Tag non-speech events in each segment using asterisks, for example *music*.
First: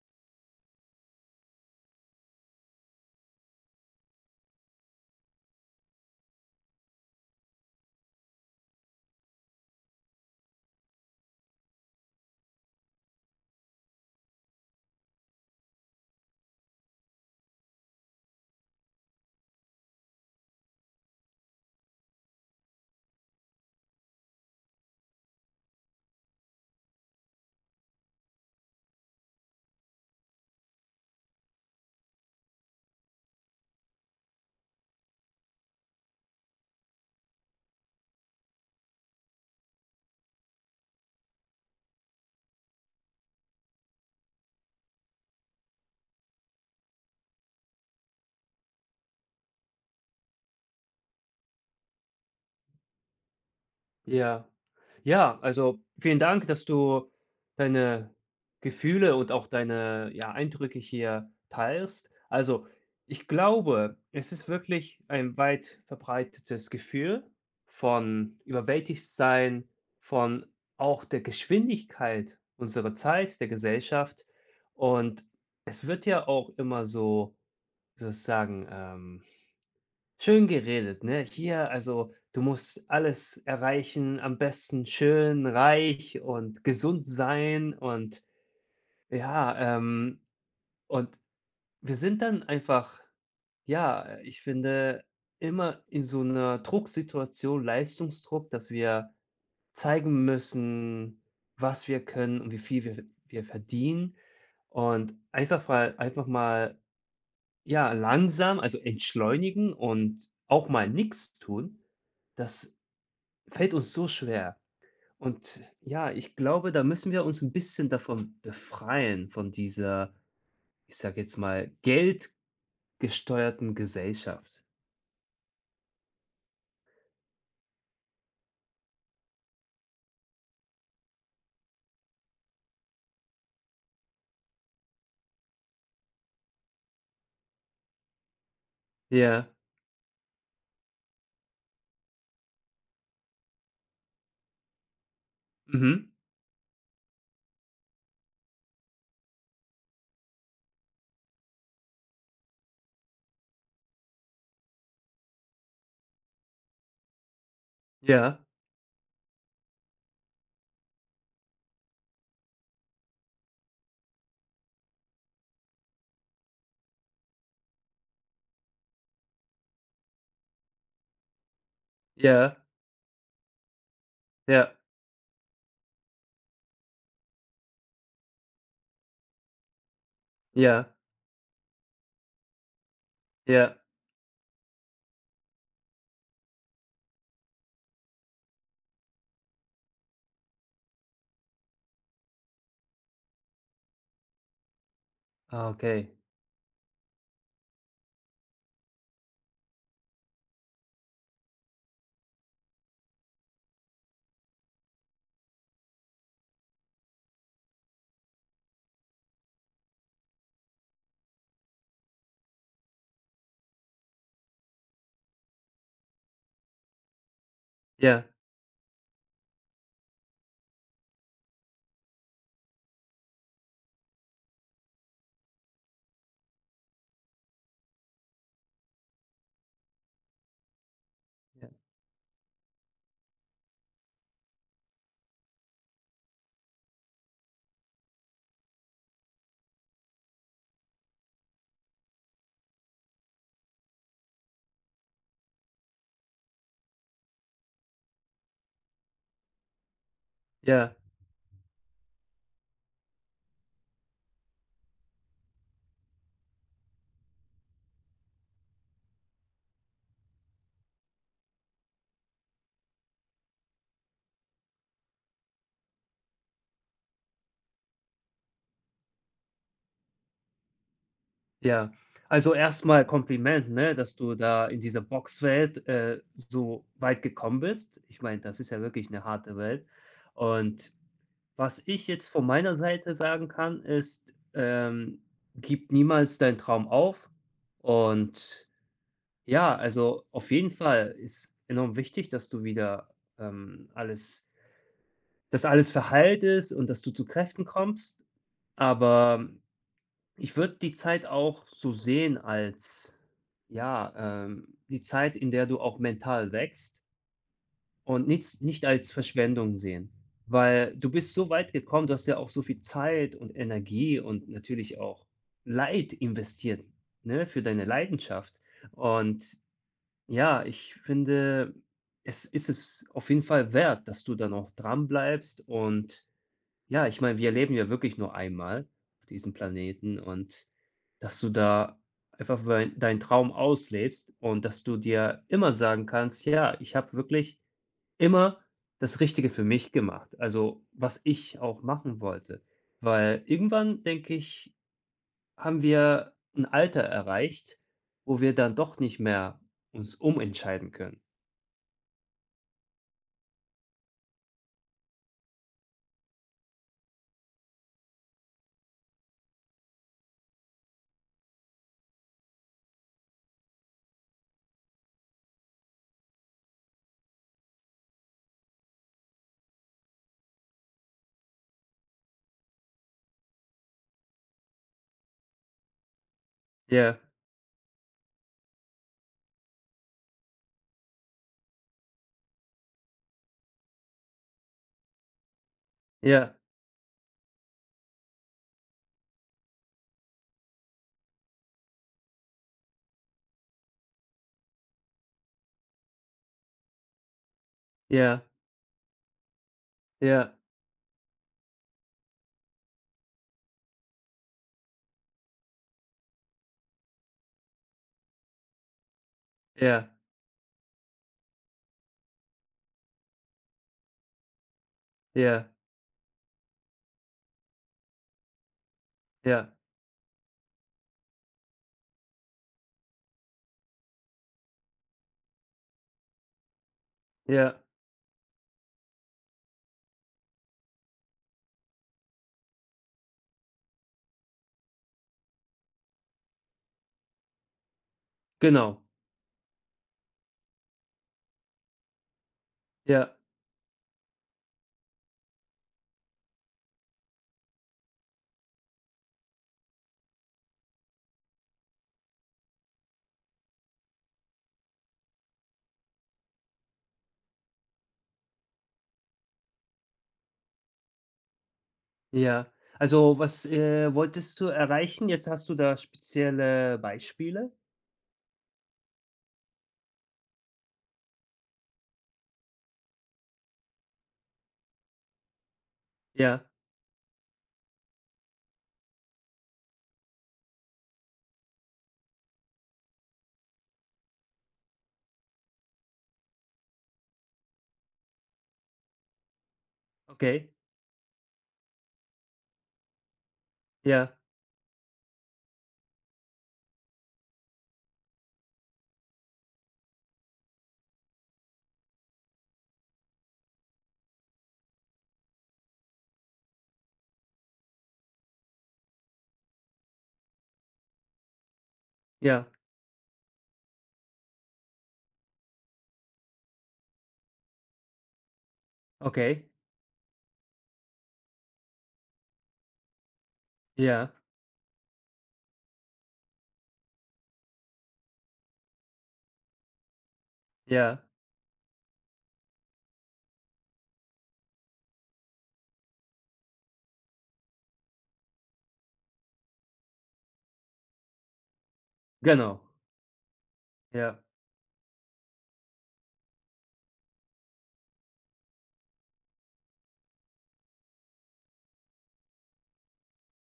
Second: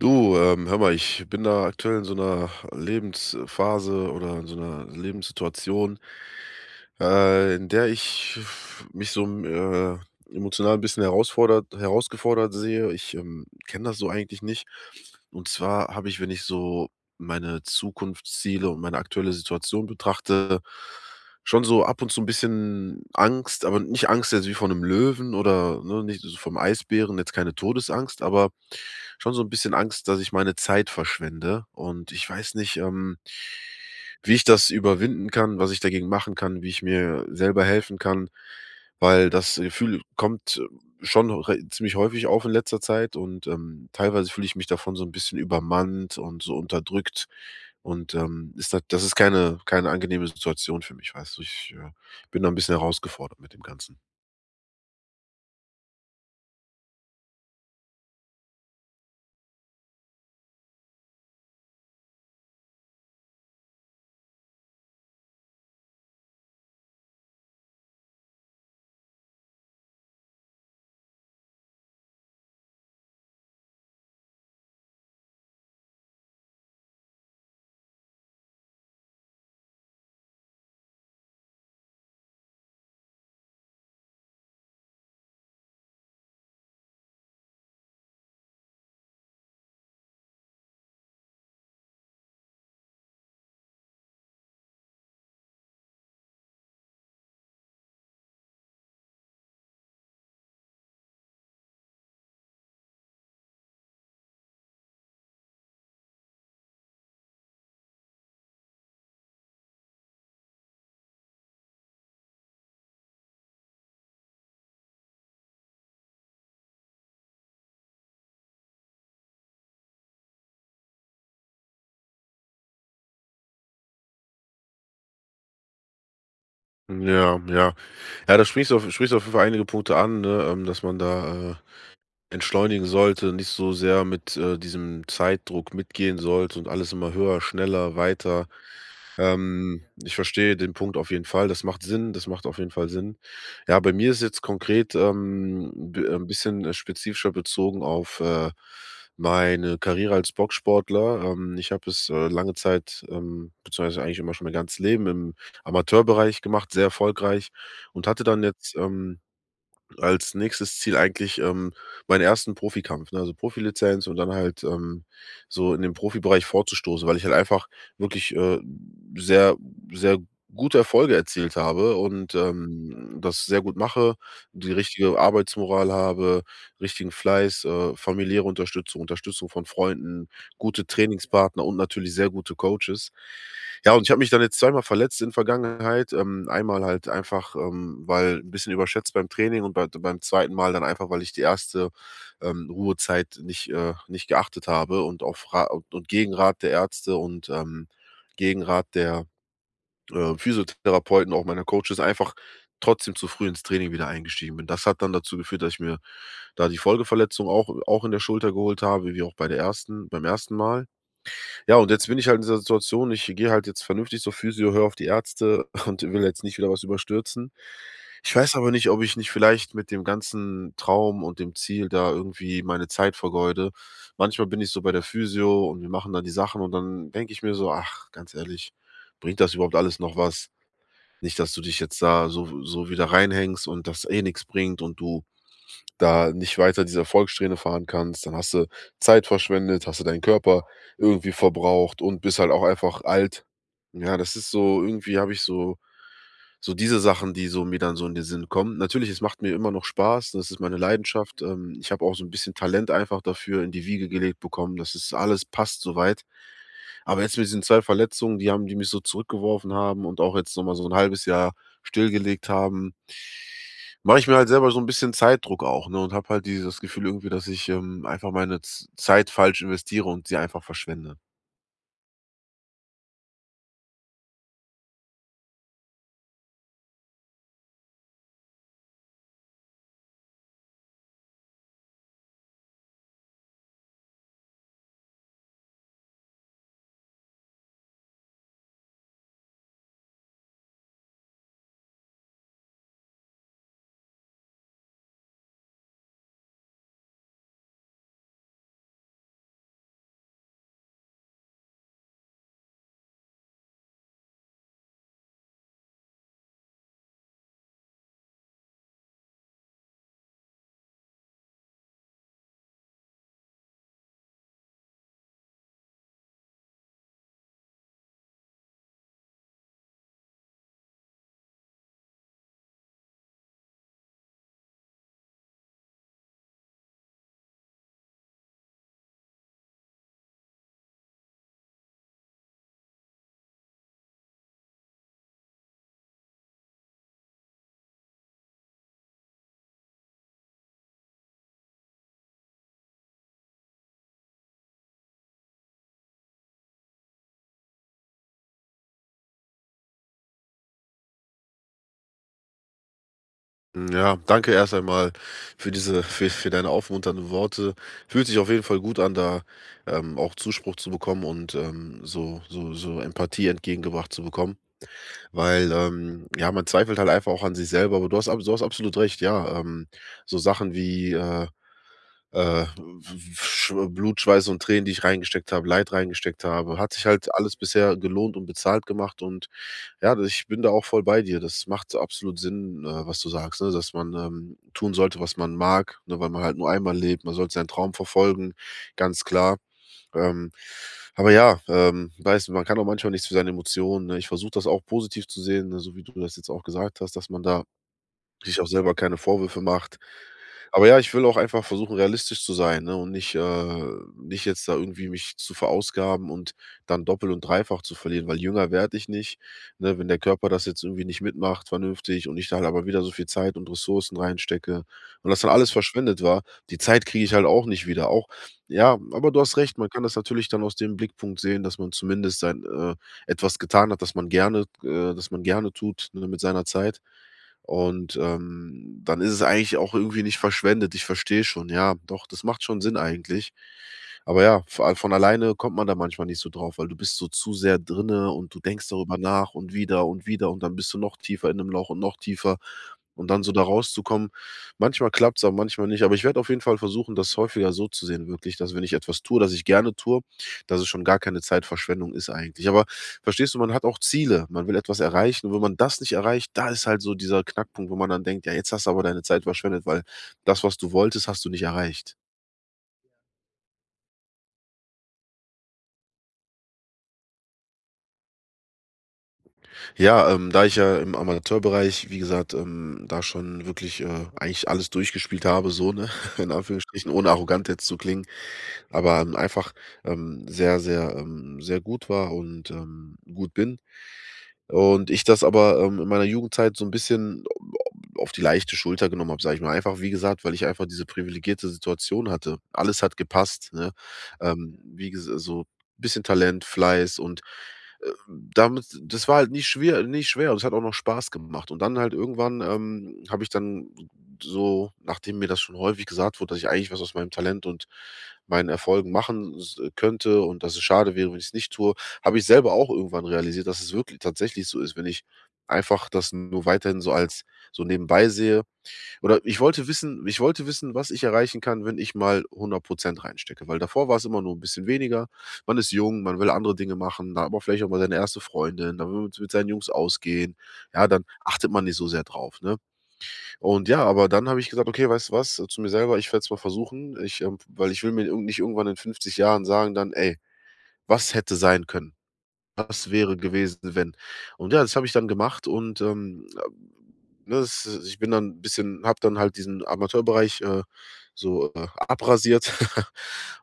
Du, ähm, hör mal, ich bin da aktuell in so 'ner Lebensphase oder in so 'ner Lebenssituation, äh, in der ich f mich so, m äh, emotional 'n bisschen herausfordert herausgefordert sehe. Ich, ähm, kenn das so eigentlich nicht. Und zwar habe ich, wenn ich so meine Zukunftsziele und meine aktuelle Situation betrachte, schon so ab und zu 'n bisschen Angst, aber nicht Angst jetzt wie vor 'nem Löwen oder, ne, nicht so vorm Eisbären, jetzt keine Todesangst, aber schon so 'n bisschen Angst, dass ich meine Zeit verschwende. Und ich weiß nicht, ähm wie ich das überwinden kann, was ich dagegen machen kann, wie ich mir selber helfen kann, weil das Gefühl kommt schon re ziemlich häufig auf in letzter Zeit und, ähm, teilweise fühl ich mich davon so 'n bisschen übermannt und so unterdrückt, und, ähm, ist da das ist keine keine angenehme Situation für mich, weißt du. Ich, äh, bin da 'n bisschen herausgefordert mit dem Ganzen. Ja, ja, also vielen Dank, dass du deine Gefühle und auch deine, ja, Eindrücke hier teilst. Also, ich glaube, es ist wirklich ein weit verbreitetes Gefühl von überwältigt sein, von auch der Geschwindigkeit, unserer Zeit, der Gesellschaft und es wird ja auch immer so- wie soll ich sagen- ähm, schön geredet, ne? Hier, also du musst alles erreichen, am besten schön, reich und gesund sein und ja. Ähm, und wir sind dann einfach, ja, äh, ich finde immer in so 'ner Drucksituation Leistungsdruck, dass wir zeigen müssen, was wir können und wie viel wir ve wir verdienen und einfach mal einfach mal, ja, langsam, also entschleunigen und auch mal nix tun, das fällt uns so schwer. Und ja, ich glaube, da müssen wir uns 'n bisschen davon befreien, von dieser, ich sage jetzt mal, geldgesteuerten Gesellschaft. Mhm, ja, ja. Ja, da sprichst du auf sprichst du auf jeden Fall einige Punkte an, ne? Ähm, dass man da, äh, Entschleunigen sollte, nicht so sehr mit, äh, diesem Zeitdruck mitgehen sollte und alles immer höher, schneller, weiter. Ja. Ähm, Ich verstehe den Punkt auf jeden Fall. Das macht Sinn, das macht auf jeden Fall Sinn. Ja, bei mir ist jetzt konkret, ähm, d Mhm. ähm, 'n bisschen, äh, spezifischer bezogen auf, äh, meine Karriere als Boxsportler. Ähm, ich habe es, äh, lange Zeit, ähm beziehungsweise eigentlich immer schon mein ganzes Leben im Amateurbereich gemacht, sehr erfolgreich und hatte Ja. dann jetzt, ähm, als nächstes Ziel eigentlich, ähm, meinen ersten Profikampf, ne? Also Profilizenz und dann halt, ähm, so in den Profibereich vorzustoßen, weil ich halt einfach wirklich, äh, sehr, sehr gute Erfolge erzielt habe und, Ja. ähm, hm, das sehr gut mache und die Ja. richtige Arbeitsmoral habe, richtigen Fleiß, äh, familiäre Unterstützung, Unterstützung von Freunden, gute Ja. Trainingspartner und natürlich sehr gute Coaches. Ja. Ja, und ich habe mich dann jetzt zweimal verletzt in der Vergangenheit. Ähm, einmal halt einfach, ähm, weil ’n bisschen überschätzt beim Training und bei d beim 2. Mal dann einfach, weil ich die 1. ähm, Ruhezeit nicht äh, nicht geachtet habe und auf Ra Ah, und okay. Gegenrat der Ärzte, und, ähm, Gegenrat der, äh, Physiotherapeuten, auch meiner Coaches, einfach trotzdem zu früh ins Training wieder eingestiegen bin. Das hat dann dazu geführt, dass ich mir da die Folgeverletzung auch auch in der Schulter geholt habe, wie wie auch bei der ersten beim 1. Mal. Ja, und jetzt bin ich halt in dieser Situation, ich gehe halt jetzt vernünftig zur Physio, höre auf die Ärzte und *chuckles* und will jetzt nicht wieder was überstürzen. Ja. Ich weiß aber nicht, ob ich nicht vielleicht mit dem ganzen Traum und dem Ziel da irgendwie meine Zeit vergeude. Manchmal bin ich so bei der Physio und wir machen da die Sachen. Und dann denke ich mir so: „Ach, ganz ehrlich, bringt das überhaupt alles noch was? Nicht, dass du Ja. dich jetzt da so w so wieder reinhängst und das eh nix bringt und du da nicht weiter diese Erfolgssträhne fahren kannst. Dann hast du Zeit verschwendet, hast du deinen Körper irgendwie verbraucht und bist halt auch einfach alt." Ja, das ist so irgendwie habe ich so so diese Sachen, die so mir dann so in den Sinn kommen. Natürlich, es macht mir immer noch Spaß, das ist meine Ja. Leidenschaft, ähm. Ich habe auch so ’n bisschen Talent einfach dafür in die Wiege gelegt bekommen, das ist alles passt so weit. Aber jetzt mit diesen 2 Verletzungen, die haben die mich so zurückgeworfen haben und auch jetzt noch mal so 1/2 Jahr stillgelegt haben. Mache ich mir halt selber so ’n bisschen Zeitdruck auch, ne, und habe halt dieses Gefühl irgendwie, dass ich, ähm, einfach meine Z Zeit falsch investiere und sie einfach verschwende. Ja, also erst mal Kompliment, ne, dass du da in dieser Boxwelt, äh, so weit gekommen bist. Ich meine, das ist ja wirklich 'ne harte Welt. Und, was ich jetzt von meiner Seite sagen kann, ist, ähm, gib niemals deinen Traum auf. Und, ja, also auf jeden Fall ist enorm wichtig, dass du wieder, ähm, alles dass alles verheiltest ist und dass du zu Kräften kommst. Aber, ich würde die Zeit auch so sehen als ja, ähm, die Zeit, in der du auch mental wächst. Und nichts nicht als Verschwendung sehen, weil du bist so weit gekommen, du hast ja auch so viel Zeit und Energie und natürlich auch Leid investiert, ne, für deine Leidenschaft und, ja, ich finde, es ist es auf jeden Fall wert, dass du dann auch dran bleibst und ja, ich meine, wir leben ja wirklich nur einmal auf diesem Planeten und, dass du da einfach weil deinen Traum auslebst und dass du dir immer sagen kannst: „Ja, ich habe wirklich immer das Richtige für mich gemacht!“ Also was ich auch machen wollte, weil irgendwann denke ich, haben wir 'n Alter erreicht, wo wir dann doch nicht mehr uns umentscheiden können. Hm, ja. Danke erst einmal für diese für für deine aufmunternden Worte. Fühlt sich auf jeden Fall gut an, da, ähm, auch Zuspruch zu bekommen und, ähm, so so so Empathie entgegengebracht zu bekommen. Weil, ähm, ja, man zweifelt halt einfach auch an sich selber, aber du hast abso du hast absolut recht, ja, ähm, so Sachen wie, äh, äh, f f Schw Blut, Schweiß und Tränen, die ich reingesteckt habe, Leid reingesteckt habe, hat sich Ja. halt alles bisher gelohnt und bezahlt gemacht und ja, d ich bin da auch voll bei dir. Das macht absolut Sinn, äh, was du sagst, ne, dass man, ähm, tun sollte, was man mag, ne, weil man Ja. halt nur einmal lebt, man sollte seinen Traum verfolgen, ganz klar. Ähm, aber ja, ähm, weißt du, man kann auch manchmal nichts für seine Emotionen, ne? Ich versuche das auch positiv zu sehen, ne, so wie du das jetzt auch gesagt hast, dass man da Ja. sich auch selber keine Vorwürfe macht. Ja. Aber ja, ich will auch einfach versuchen, realistisch zu sein, ne, und nicht, äh nicht jetzt da irgendwie mich zu verausgaben und dann doppel und dreifach zu verlieren, weil jünger werd ich nicht, ne? Wenn Ja. der Körper das jetzt irgendwie nicht mitmacht vernünftig und ich da halt aber wieder so viel Zeit und Ressourcen reinstecke und das dann alles Ja. verschwendet war, die Zeit kriege ich halt auch nicht wieder auch ja, aber du hast Ja. recht, man kann das natürlich dann aus dem Blickpunkt sehen, dass man zumindest sein äh, etwas getan hat, das man gerne äh, das man gerne tut, ne, mit seiner Zeit. Ja. Und, ähm, dann ist es eigentlich auch irgendwie nicht verschwendet. Ich verstehe schon, ja. Doch, das macht schon Sinn eigentlich. Aber ja, vo a von alleine kommt man da manchmal nicht so drauf, weil du bist so zu sehr drinne und denkst Genau. darüber nach und wieder und wieder und dann bist du noch tiefer in 'nem Loch und noch tiefer. Und Ja. dann so da rauszukommen, manchmal klappt's aber manchmal nicht. Aber ich werde auf jeden Fall versuchen, das häufiger so zu sehen wirklich, dass wenn ich etwas tue, das ich gerne tue, dass es schon gar keine Zeitverschwendung ist eigentlich. Aber verstehst du, man hat auch Ziele, man will etwas erreichen und wenn man das nicht erreicht, da ist halt so dieser Knackpunkt, wo man dann denkt: „Ja, jetzt hast du aber deine Zeit verschwendet.“ Weil das, was du wolltest, hast du nicht erreicht. Ja, also was, äh, wolltest du erreichen? Jetzt hast du da spezielle Beispiele? Ja, ähm, da ich ja im Amateurbereich, wie gesagt, ähm, da schon wirklich, äh, eigentlich alles durchgespielt habe, so, ne *laughs* in Ja. Anführungsstrichen ohne arrogant jetzt zu klingen, aber, hm, einfach, ähm, sehr, sehr, ähm, sehr gut war und, ähm, gut bin. Und ich das aber, ähm, in meiner Jugendzeit so 'n bisschen au au au auf die leichte Schulter genommen hab, sage ich mal, einfach wie gesagt, weil ich Okay. einfach diese privilegierte Situation hatte. Alles hat gepasst, ne? Ja. Ähm, wie gesa so bisschen Talent, Fleiß und, äh, damit das war halt nie schwier nie schwer und es hat auch noch Spaß gemacht. Und dann halt irgendwann, ähm, hab ich dann s so nachdem mir das schon häufig gesagt wurde, dass ich eigentlich was aus meinem Talent und meinen Erfolgen machen s könnte und dass es schade wäre, wenn ich's nicht tue, hab ich Ja. selber auch irgendwann realisiert, dass es wirkl tatsächlich so ist, wenn ich einfach das nur weiterhin so als so nebenbei sehe Oder ich Okay. wollte wissen ich wollte wissen, was ich erreichen kann, wenn ich mal 100 % reinstecke, weil davor war's Ja. immer nur 'n bisschen weniger. Man ist jung, man will andere Dinge machen, da hat man vielleicht auch mal seine erste Freundin, da will man's mit seinen Jungs ausgehen. Ja, Ja. dann achtet man nicht so sehr drauf, ne? Und ja, aber dann hab ich gesagt: „Okay, weißt du was?", zu mir selber: „Ich werd's mal versuchen.“ Ich, äh, weil ich will mir irgend nicht irgendwann in 50 Jahren sagen dann: „Ey, was hätte sein können? Genau. Was wäre gewesen, wenn?“ Ja. Und ja, das habe ich dann gemacht und, ähm, ab ne, es ich bin dann bisschen habe dann halt diesen Amateurbereich, äh, so, äh, abrasiert *laughs*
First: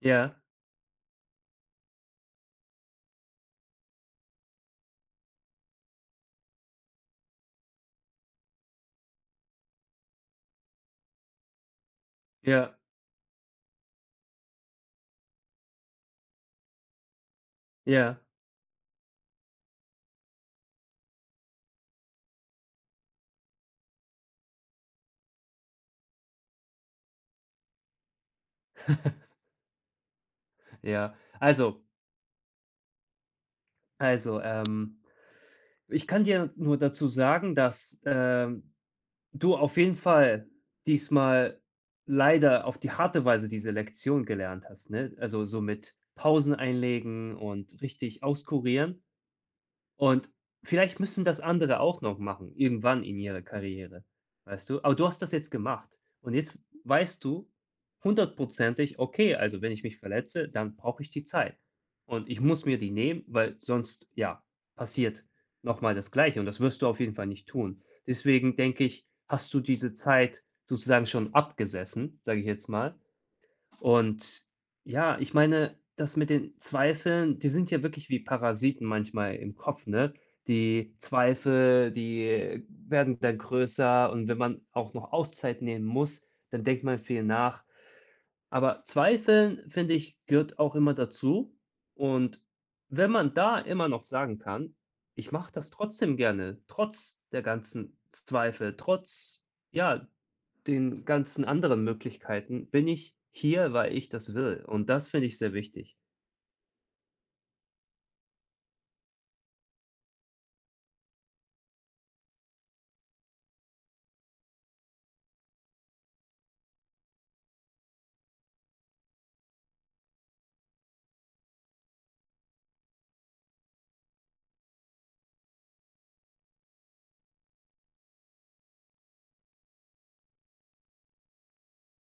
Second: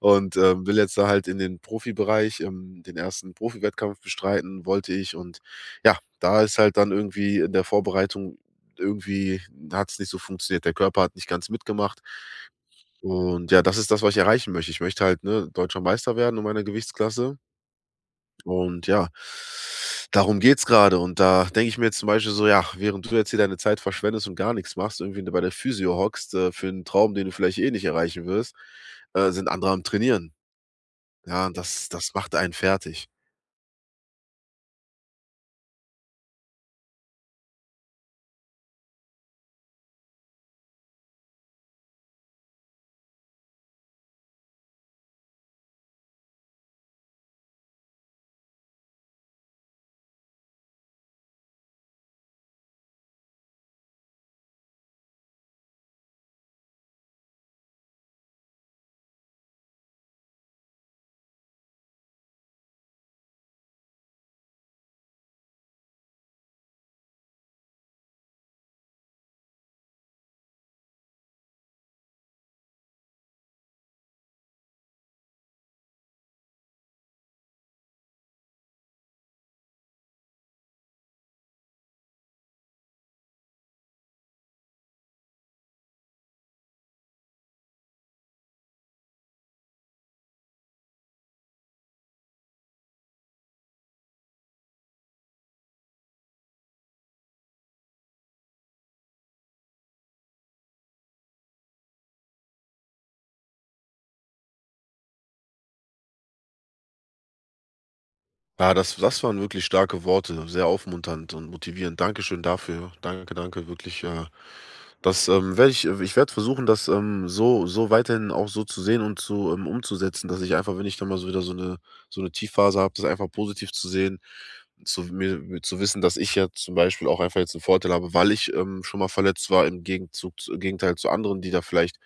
und, Ja. ähm, will jetzt da halt in den Profibereich ähm, den ersten Profiwettkampf bestreiten, wollte ich. Und ja, da ist halt dann irgendwie in der Vorbereitung irgendwie hat's nicht so funktioniert, der Körper hat nicht ganz mitgemacht. Ja. Und ja, das ist das, was ich erreichen möchte. Ich möchte halt, ne, deutscher Meister werden in meiner Gewichtsklasse. Ja. Und ja, darum geht's grade und da denke ich mir jetzt zum Beispiel so: „Ja, während du jetzt hier deine Zeit verschwendest und gar nichts machst, irgendwie, ne, bei der Physio hockst, äh, für 'n Traum, den du vielleicht eh nicht erreichen wirst, äh, *laughs* sind andere am Trainieren.“ Ja, Ja, also das das macht einen fertig. Also, ähm, ich kann dir nur dazu sagen, dass, äh, du auf jeden Fall diesmal leider auf die harte Weise diese Lektion gelernt hast, ne? Also, so mit Pausen einlegen und richtig auskurieren und vielleicht müssen das andere auch noch machen, irgendwann in ihrer Karriere, weißt du? Aber du hast das jetzt gemacht und jetzt weißt du hundertprozentig: „Oay, also wenn ich mich verletze, dann brauche ich die Zeit und ich muss mir die nehmen, weil sonst ja, passiert noch mal das Gleiche.“ Und das wirst du auf jeden Fall nicht tun. Deswegen denke ich, hast du diese Zeit sozusagen schon abgesessen, sage ich jetzt mal. Und ja, ich meine, das mit den Zweifeln die sind ja wirklich wie Parasiten manchmal im Kopf, ne? Die Zweifel, die werden dann größer und wenn man auch noch Auszeit nehmen muss, dann denkt man viel nach. Aber zweifeln finde ich gehört auch immer dazu, und wenn man da immer noch sagen kann: „Ich mache das trotzdem gerne, trotz der ganzen Z Zweifel, trotz ja, den ganzen anderen Möglichkeiten bin ich hier, weil ich das will!“ Und das finde ich sehr wichtig. Ja, das das waren wirklich starke Worte, sehr aufmunternd und motivierend. Dankeschön dafür. Danke, danke wirklich, äh, dass, ähm, werde ich ich werde versuchen, das, ähm, so so weiterhin auch so zu sehen und zu ähm, umzusetzen, dass ich einfach, wenn ich dann mal so wieder so 'ne so 'ne Tiefphase hab, das einfach positiv zu sehen, zu mir zu wissen, dass ich ja zum Beispiel auch einfach jetzt 'n Vorteil habe, weil ich, ähm, schon mal verletzt war im Gegenzug zu im Gegenteil zu anderen, die da vielleicht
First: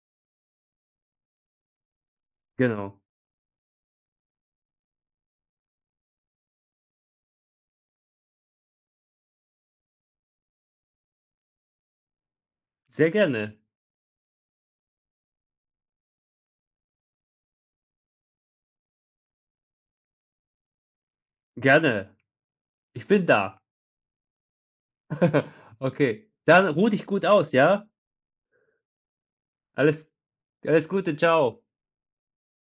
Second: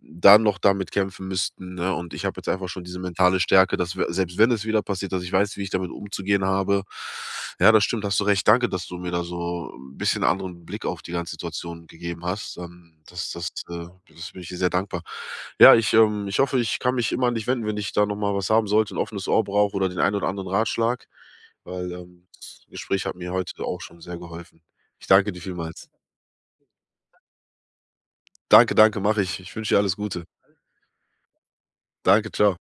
dann noch damit kämpfen müssten, ne? Und ich habe jetzt einfach schon Genau. diese mentale Stärke, dass wir selbst wenn es wieder passiert, dass ich weiß, wie ich damit umzugehen habe. Ja, das stimmt. Hast du recht. Danke, dass du mir da so 'n bisschen anderen Blick auf die ganze Situation gegeben hast, ähm, Sehr das das gerne. äh, das bin ich dir sehr dankbar. Ja, ich, ähm, ich hoffe, ich kann mich immer an dich wenden, wenn ich da noch mal was haben sollte, 'n offenes Ohr brauche oder den ein oder anderen Ratschlag, weil, Gerne. ähm, das Gespräch Ich hat bin mir da. heute auch schon sehr geholfen. Ich danke dir *laughs* vielmals. Okay, dann ruh dich gut aus, ja? Danke, danke, mache ich. Ich wünsche dir alles Alles Gute. alles Gute. Ciao. Danke. Ciao.